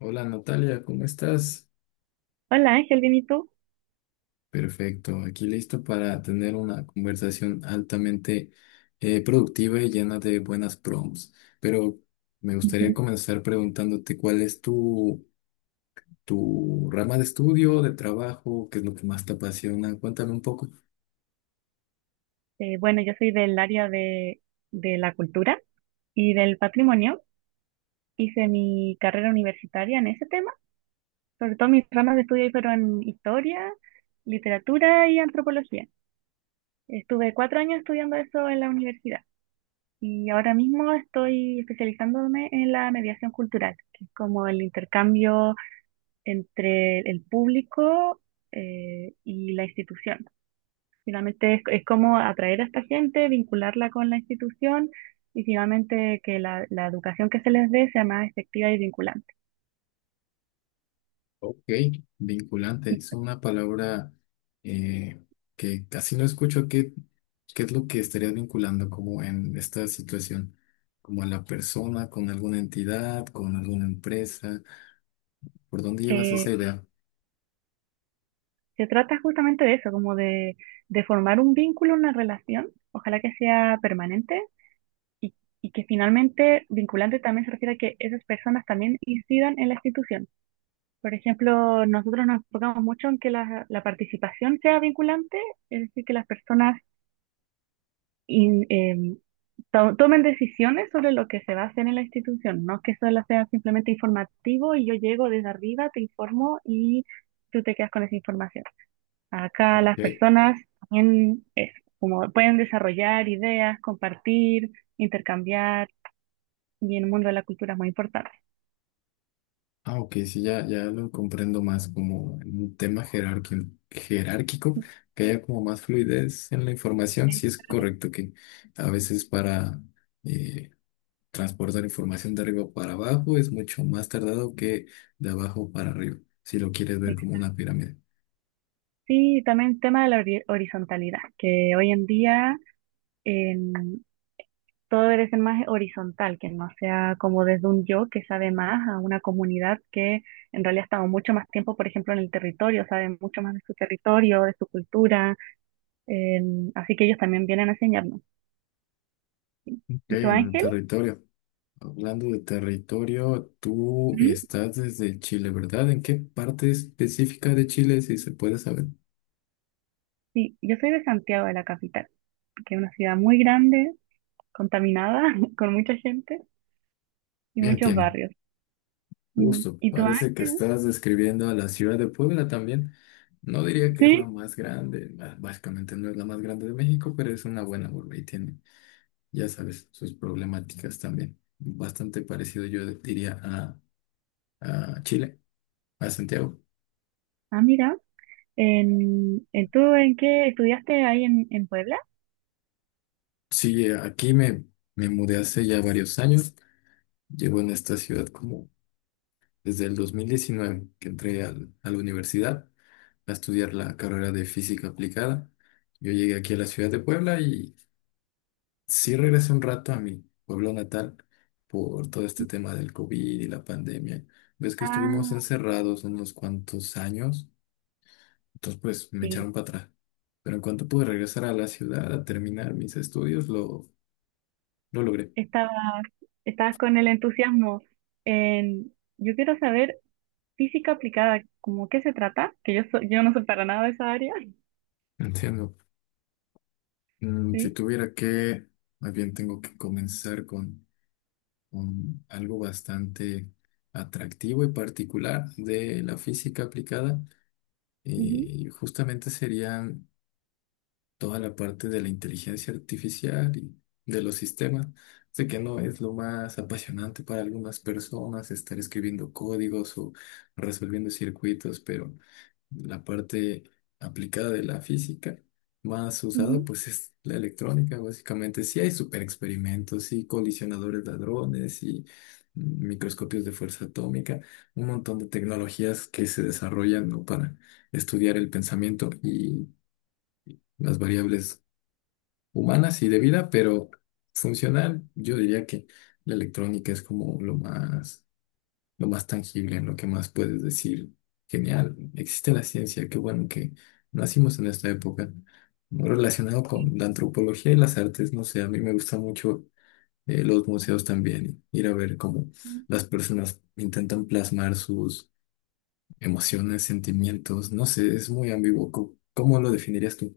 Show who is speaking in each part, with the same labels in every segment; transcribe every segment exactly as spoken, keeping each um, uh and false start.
Speaker 1: Hola Natalia, ¿cómo estás?
Speaker 2: Hola Ángel, bien, ¿y tú?
Speaker 1: Perfecto, aquí listo para tener una conversación altamente eh, productiva y llena de buenas prompts. Pero me gustaría comenzar preguntándote cuál es tu, tu rama de estudio, de trabajo, qué es lo que más te apasiona. Cuéntame un poco.
Speaker 2: Eh, bueno, yo soy del área de, de la cultura y del patrimonio. Hice mi carrera universitaria en ese tema. Sobre todo mis ramas de estudio ahí fueron historia, literatura y antropología. Estuve cuatro años estudiando eso en la universidad y ahora mismo estoy especializándome en la mediación cultural, que es como el intercambio entre el público eh, y la institución. Finalmente es, es como atraer a esta gente, vincularla con la institución y finalmente que la, la educación que se les dé sea más efectiva y vinculante.
Speaker 1: Ok, vinculante,
Speaker 2: Y,
Speaker 1: es una palabra eh, que casi no escucho. ¿Qué, qué es lo que estarías vinculando como en esta situación? ¿Como a la persona, con alguna entidad, con alguna empresa? ¿Por dónde llevas esa
Speaker 2: eh,
Speaker 1: idea?
Speaker 2: Se trata justamente de eso, como de, de formar un vínculo, una relación, ojalá que sea permanente y, y que finalmente vinculante también se refiere a que esas personas también incidan en la institución. Por ejemplo, nosotros nos enfocamos mucho en que la, la participación sea vinculante, es decir, que las personas in- em, to- tomen decisiones sobre lo que se va a hacer en la institución, no que solo sea simplemente informativo y yo llego desde arriba, te informo y tú te quedas con esa información. Acá las
Speaker 1: Ok.
Speaker 2: personas también es como pueden desarrollar ideas, compartir, intercambiar y en el mundo de la cultura es muy importante.
Speaker 1: Ah, ok, sí, ya, ya lo comprendo más como en un tema jerárquico, jerárquico, que haya como más fluidez en la información. Sí es
Speaker 2: Ex-
Speaker 1: correcto que a veces para... eh, Transportar información de arriba para abajo es mucho más tardado que de abajo para arriba, si lo quieres ver como
Speaker 2: exacto.
Speaker 1: una pirámide.
Speaker 2: Sí, y también el tema de la hori- horizontalidad, que hoy en día todo debe ser más horizontal, que no sea como desde un yo que sabe más a una comunidad que en realidad ha estado mucho más tiempo, por ejemplo, en el territorio, sabe mucho más de su territorio, de su cultura, eh, así que ellos también vienen a enseñarnos.
Speaker 1: Ok,
Speaker 2: ¿Y tú,
Speaker 1: en el
Speaker 2: Ángel?
Speaker 1: territorio. Hablando de territorio, tú
Speaker 2: ¿Mm?
Speaker 1: estás desde Chile, ¿verdad? ¿En qué parte específica de Chile, si se puede saber?
Speaker 2: Sí, yo soy de Santiago de la capital, que es una ciudad muy grande, contaminada, con mucha gente y
Speaker 1: Bien,
Speaker 2: muchos
Speaker 1: entiendo.
Speaker 2: barrios. Mm,
Speaker 1: Justo,
Speaker 2: ¿y tú,
Speaker 1: parece que
Speaker 2: Ángel?
Speaker 1: estás describiendo a la ciudad de Puebla también. No diría que es la
Speaker 2: Sí.
Speaker 1: más grande, bah, básicamente no es la más grande de México, pero es una buena urbe y tiene, ya sabes, sus problemáticas también. Bastante parecido, yo diría, a, a Chile, a Santiago.
Speaker 2: Ah, mira. En, en- ¿tú en qué estudiaste ahí en, en Puebla?
Speaker 1: Sí, eh, aquí me, me mudé hace ya varios años. Llevo en esta ciudad como desde el dos mil diecinueve que entré al- a la universidad a estudiar la carrera de física aplicada. Yo llegué aquí a la ciudad de Puebla y sí regresé un rato a mi pueblo natal por todo este tema del COVID y la pandemia. Ves que estuvimos
Speaker 2: Ah,
Speaker 1: encerrados unos cuantos años. Entonces, pues me
Speaker 2: sí.
Speaker 1: echaron para atrás. Pero en cuanto pude regresar a la ciudad a terminar mis estudios, lo, lo logré.
Speaker 2: Estabas, estabas con el entusiasmo en, yo quiero saber física aplicada, ¿cómo qué se trata? Que yo, so- yo no soy para nada de esa área.
Speaker 1: Entiendo. Mm, si
Speaker 2: Sí,
Speaker 1: tuviera que, Más bien tengo que comenzar con, con algo bastante atractivo y particular de la física aplicada,
Speaker 2: ujú,
Speaker 1: y justamente serían toda la parte de la inteligencia artificial y de los sistemas. Sé que no es lo más apasionante para algunas personas estar escribiendo códigos o resolviendo circuitos, pero la parte aplicada de la física más usada
Speaker 2: ujú.
Speaker 1: pues es la electrónica, básicamente. Sí hay super experimentos y colisionadores de hadrones y mm, microscopios de fuerza atómica, un montón de tecnologías que se desarrollan, ¿no? Para estudiar el pensamiento y las variables humanas y de vida, pero funcional, yo diría que la electrónica es como lo más, lo más tangible, en lo que más puedes decir, genial, existe la ciencia, qué bueno que nacimos en esta época. Relacionado con la antropología y las artes, no sé, a mí me gusta mucho, eh, los museos también, ir a ver cómo las personas intentan plasmar sus emociones, sentimientos, no sé, es muy ambiguo. ¿Cómo cómo lo definirías tú?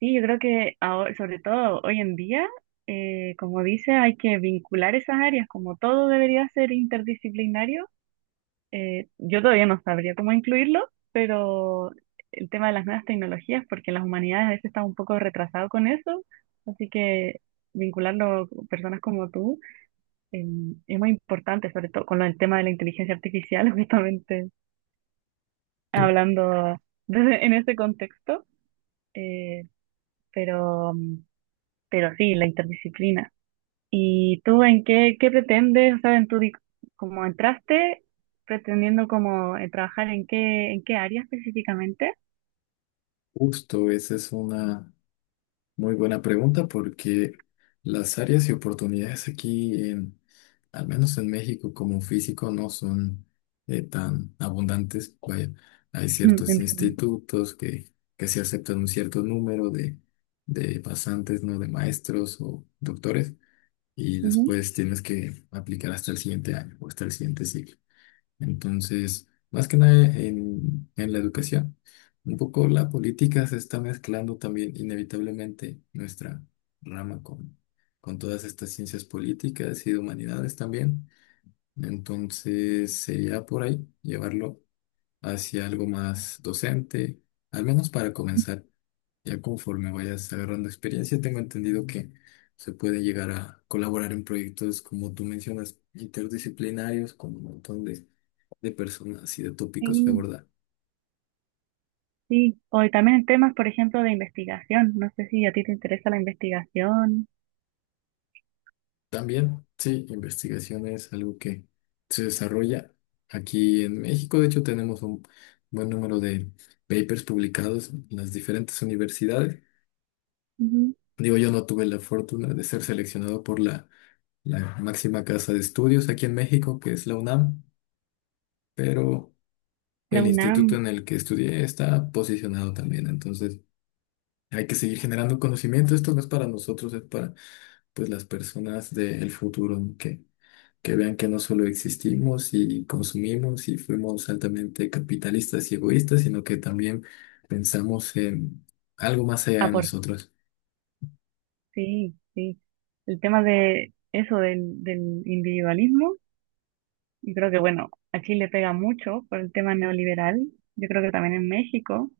Speaker 2: Sí, yo creo que ahora, sobre todo hoy en día, eh, como dice, hay que vincular esas áreas, como todo debería ser interdisciplinario. Eh, yo todavía no sabría cómo incluirlo, pero el tema de las nuevas tecnologías, porque las humanidades a veces están un poco retrasados con eso, así que vincularlo con personas como tú eh, es muy importante, sobre todo con lo del tema de la inteligencia artificial, justamente hablando desde- en ese contexto, eh, pero, pero sí, la interdisciplina. ¿Y tú en qué, qué pretendes? O sea, en tu, di- como entraste pretendiendo como eh, trabajar en qué, ¿en qué área específicamente?
Speaker 1: Justo, esa es una muy buena pregunta porque las áreas y oportunidades aquí, en, al menos en México como físico, no son, eh, tan abundantes. Vaya, hay
Speaker 2: Mm,
Speaker 1: ciertos
Speaker 2: en-
Speaker 1: institutos que, que se aceptan un cierto número de, de pasantes, ¿no? De maestros o doctores y
Speaker 2: Ujú.
Speaker 1: después tienes que aplicar hasta el siguiente año o hasta el siguiente ciclo. Entonces, más que nada en, en la educación, un poco la política se está mezclando también inevitablemente nuestra rama con, con todas estas ciencias políticas y de humanidades también. Entonces, sería por ahí llevarlo hacia algo más docente, al menos para comenzar. Ya conforme vayas agarrando experiencia, tengo entendido que se puede llegar a colaborar en proyectos, como tú mencionas, interdisciplinarios, con un montón de de personas y de tópicos que
Speaker 2: Sí,
Speaker 1: abordar.
Speaker 2: sí. O y también en temas, por ejemplo, de investigación. No sé si a ti te interesa la investigación.
Speaker 1: También, sí, investigación es algo que se desarrolla aquí en México. De hecho, tenemos un buen número de papers publicados en las diferentes universidades.
Speaker 2: Ujú.
Speaker 1: Digo, yo no tuve la fortuna de ser seleccionado por la, la máxima casa de estudios aquí en México, que es la U N A M, pero
Speaker 2: La
Speaker 1: el instituto
Speaker 2: U N A M
Speaker 1: en el que estudié está posicionado también. Entonces, hay que seguir generando conocimiento. Esto no es para nosotros, es para, pues, las personas del futuro, ¿no? que que vean que no solo existimos y consumimos y fuimos altamente capitalistas y egoístas, sino que también pensamos en algo más allá de
Speaker 2: aporta.
Speaker 1: nosotros.
Speaker 2: Sí, sí. El tema de eso, del, del individualismo. Yo creo que, bueno, a Chile pega mucho por el tema neoliberal. Yo creo que también en México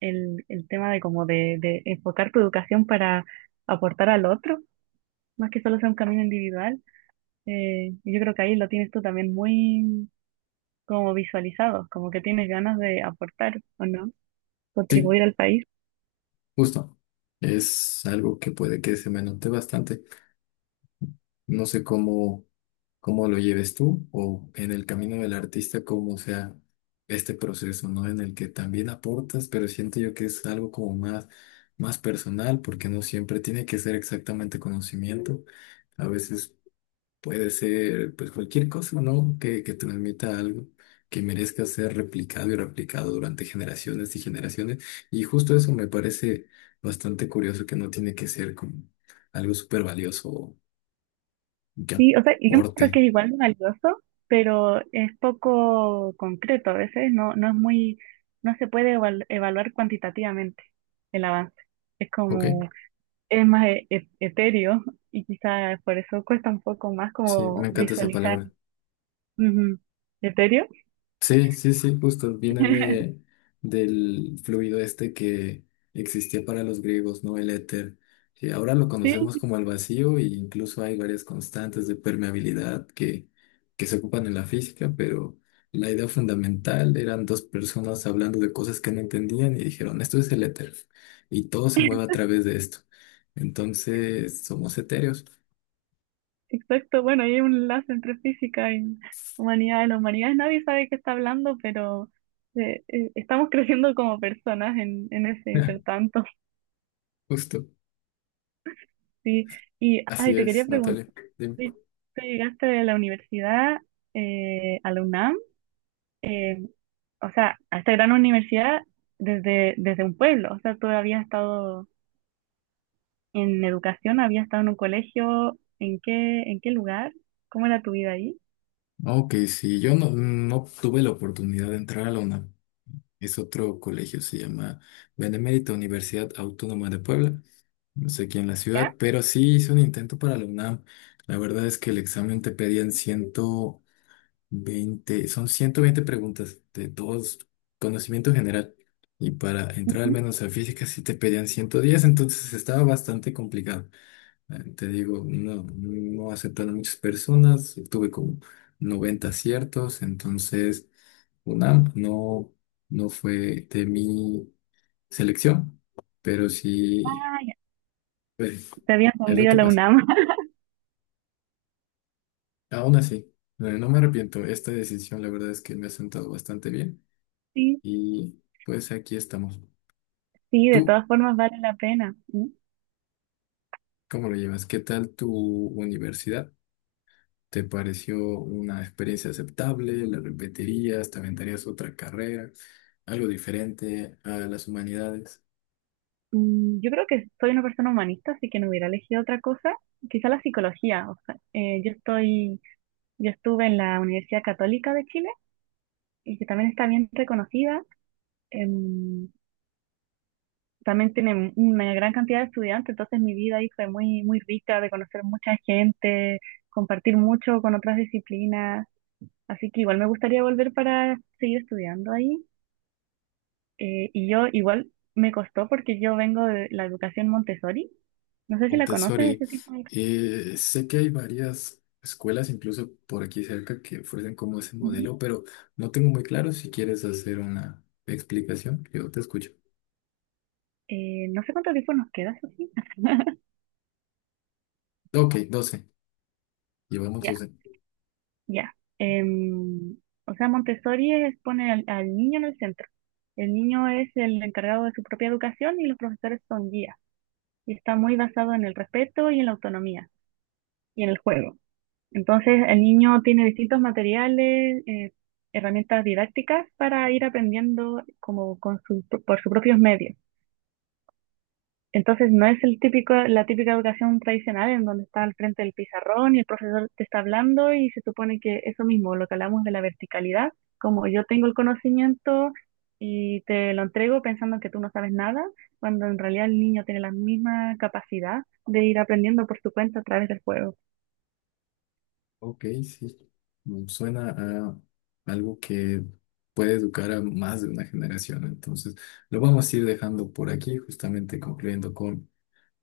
Speaker 2: el, el tema de como de, de enfocar tu educación para aportar al otro, más que solo sea un camino individual. Eh, yo creo que ahí lo tienes tú también muy como visualizado, como que tienes ganas de aportar o no,
Speaker 1: Sí,
Speaker 2: contribuir al país.
Speaker 1: justo. Es algo que puede que se me note bastante. No sé cómo, cómo lo lleves tú o en el camino del artista, cómo sea este proceso, ¿no? En el que también aportas, pero siento yo que es algo como más, más personal, porque no siempre tiene que ser exactamente conocimiento. A veces puede ser, pues, cualquier cosa, ¿no? Que, que transmita algo que merezca ser replicado y replicado durante generaciones y generaciones. Y justo eso me parece bastante curioso, que no tiene que ser como algo súper valioso o que
Speaker 2: Sí, o sea, yo
Speaker 1: aporte.
Speaker 2: creo que es igual de valioso, pero es poco concreto a veces, no, no es muy, no se puede eval- evaluar cuantitativamente el avance. Es
Speaker 1: ¿Ok?
Speaker 2: como, es más e- e- etéreo y quizás por eso cuesta un poco más
Speaker 1: Sí, me
Speaker 2: como
Speaker 1: encanta esa
Speaker 2: visualizar.
Speaker 1: palabra.
Speaker 2: Ujú. ¿Etéreo?
Speaker 1: Sí, sí, sí, justo. Viene de, del fluido este que existía para los griegos, ¿no? El éter, que ahora lo conocemos
Speaker 2: Sí,
Speaker 1: como el vacío e incluso hay varias constantes de permeabilidad que, que se ocupan en la física, pero la idea fundamental eran dos personas hablando de cosas que no entendían y dijeron, esto es el éter y todo se mueve a través de esto. Entonces, somos etéreos.
Speaker 2: exacto. Bueno, hay un enlace entre física y humanidades. Las humanidades nadie sabe qué está hablando, pero eh, eh, estamos creciendo como personas en, en ese intertanto.
Speaker 1: Justo.
Speaker 2: Sí, y ay,
Speaker 1: Así
Speaker 2: te quería
Speaker 1: es,
Speaker 2: preguntar,
Speaker 1: Natalia. Dime.
Speaker 2: ¿tú ¿tú llegaste de la universidad eh, a la U N A M? eh, o sea, a esta gran universidad desde, desde un pueblo. O sea, tú habías estado en educación, habías estado en un colegio, ¿en qué, ¿en qué lugar? ¿Cómo era tu vida ahí?
Speaker 1: Ok, sí, yo no, no tuve la oportunidad de entrar a la U N A M. Es otro colegio, se llama Benemérita Universidad Autónoma de Puebla. No sé quién en la
Speaker 2: ¿Ya?
Speaker 1: ciudad, pero sí hice un intento para la U N A M. La verdad es que el examen te pedían ciento veinte, son ciento veinte preguntas de dos conocimiento general. Y para entrar al
Speaker 2: Ujú.
Speaker 1: menos a física sí te pedían ciento diez. Entonces estaba bastante complicado. Eh, Te digo, no, no aceptaron muchas personas, tuve como noventa aciertos, entonces U N A M no, no fue de mi selección, pero sí,
Speaker 2: Ah, ya.
Speaker 1: pues,
Speaker 2: Te habías
Speaker 1: es lo
Speaker 2: hundido
Speaker 1: que
Speaker 2: la
Speaker 1: pasa.
Speaker 2: U N A M.
Speaker 1: Aún así, eh, no me arrepiento, esta decisión la verdad es que me ha sentado bastante bien
Speaker 2: Sí,
Speaker 1: y pues aquí estamos.
Speaker 2: sí, de
Speaker 1: ¿Tú
Speaker 2: todas formas vale la pena. Mm,
Speaker 1: cómo lo llevas? ¿Qué tal tu universidad? ¿Te pareció una experiencia aceptable? ¿La repetirías? ¿Te aventarías otra carrera? ¿Algo diferente a las humanidades?
Speaker 2: mm, Yo creo que soy una persona humanista, así que no hubiera elegido otra cosa, quizá la psicología. O sea, eh, yo estoy Yo estuve en la Universidad Católica de Chile y que también está bien reconocida. em, También tiene una gran cantidad de estudiantes, entonces mi vida ahí fue muy, muy rica de conocer mucha gente, compartir mucho con otras disciplinas. Así que igual me gustaría volver para seguir estudiando ahí. Eh, y yo igual me costó porque yo vengo de la educación Montessori. No sé si la conoces,
Speaker 1: Montessori.
Speaker 2: ese tipo de...
Speaker 1: eh, sé que hay varias escuelas, incluso por aquí cerca, que ofrecen como ese
Speaker 2: Ujú.
Speaker 1: modelo, pero no tengo muy claro si quieres hacer una explicación. Yo te escucho.
Speaker 2: Eh, no sé cuánto tiempo nos queda.
Speaker 1: Ok, doce. Llevamos
Speaker 2: Ya.
Speaker 1: doce.
Speaker 2: Ya. em, o sea, Montessori es poner al, al niño en el centro. El niño es el encargado de su propia educación y los profesores son guías. Y está muy basado en el respeto y en la autonomía y en el juego. Entonces, el niño tiene distintos materiales, eh, herramientas didácticas para ir aprendiendo como con su- por sus propios medios. Entonces no es el típico, la típica educación tradicional en donde está al frente del pizarrón y el profesor te está hablando y se supone que eso mismo, lo que hablamos de la verticalidad, como yo tengo el conocimiento y te lo entrego pensando que tú no sabes nada, cuando en realidad el niño tiene la misma capacidad de ir aprendiendo por su cuenta a través del juego.
Speaker 1: Ok, sí. Mm, Suena a algo que puede educar a más de una generación. Entonces, lo vamos a ir dejando por aquí, justamente concluyendo con,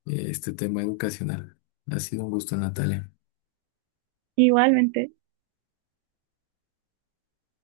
Speaker 1: eh, este tema educacional. Ha sido un gusto, Natalia.
Speaker 2: Igualmente.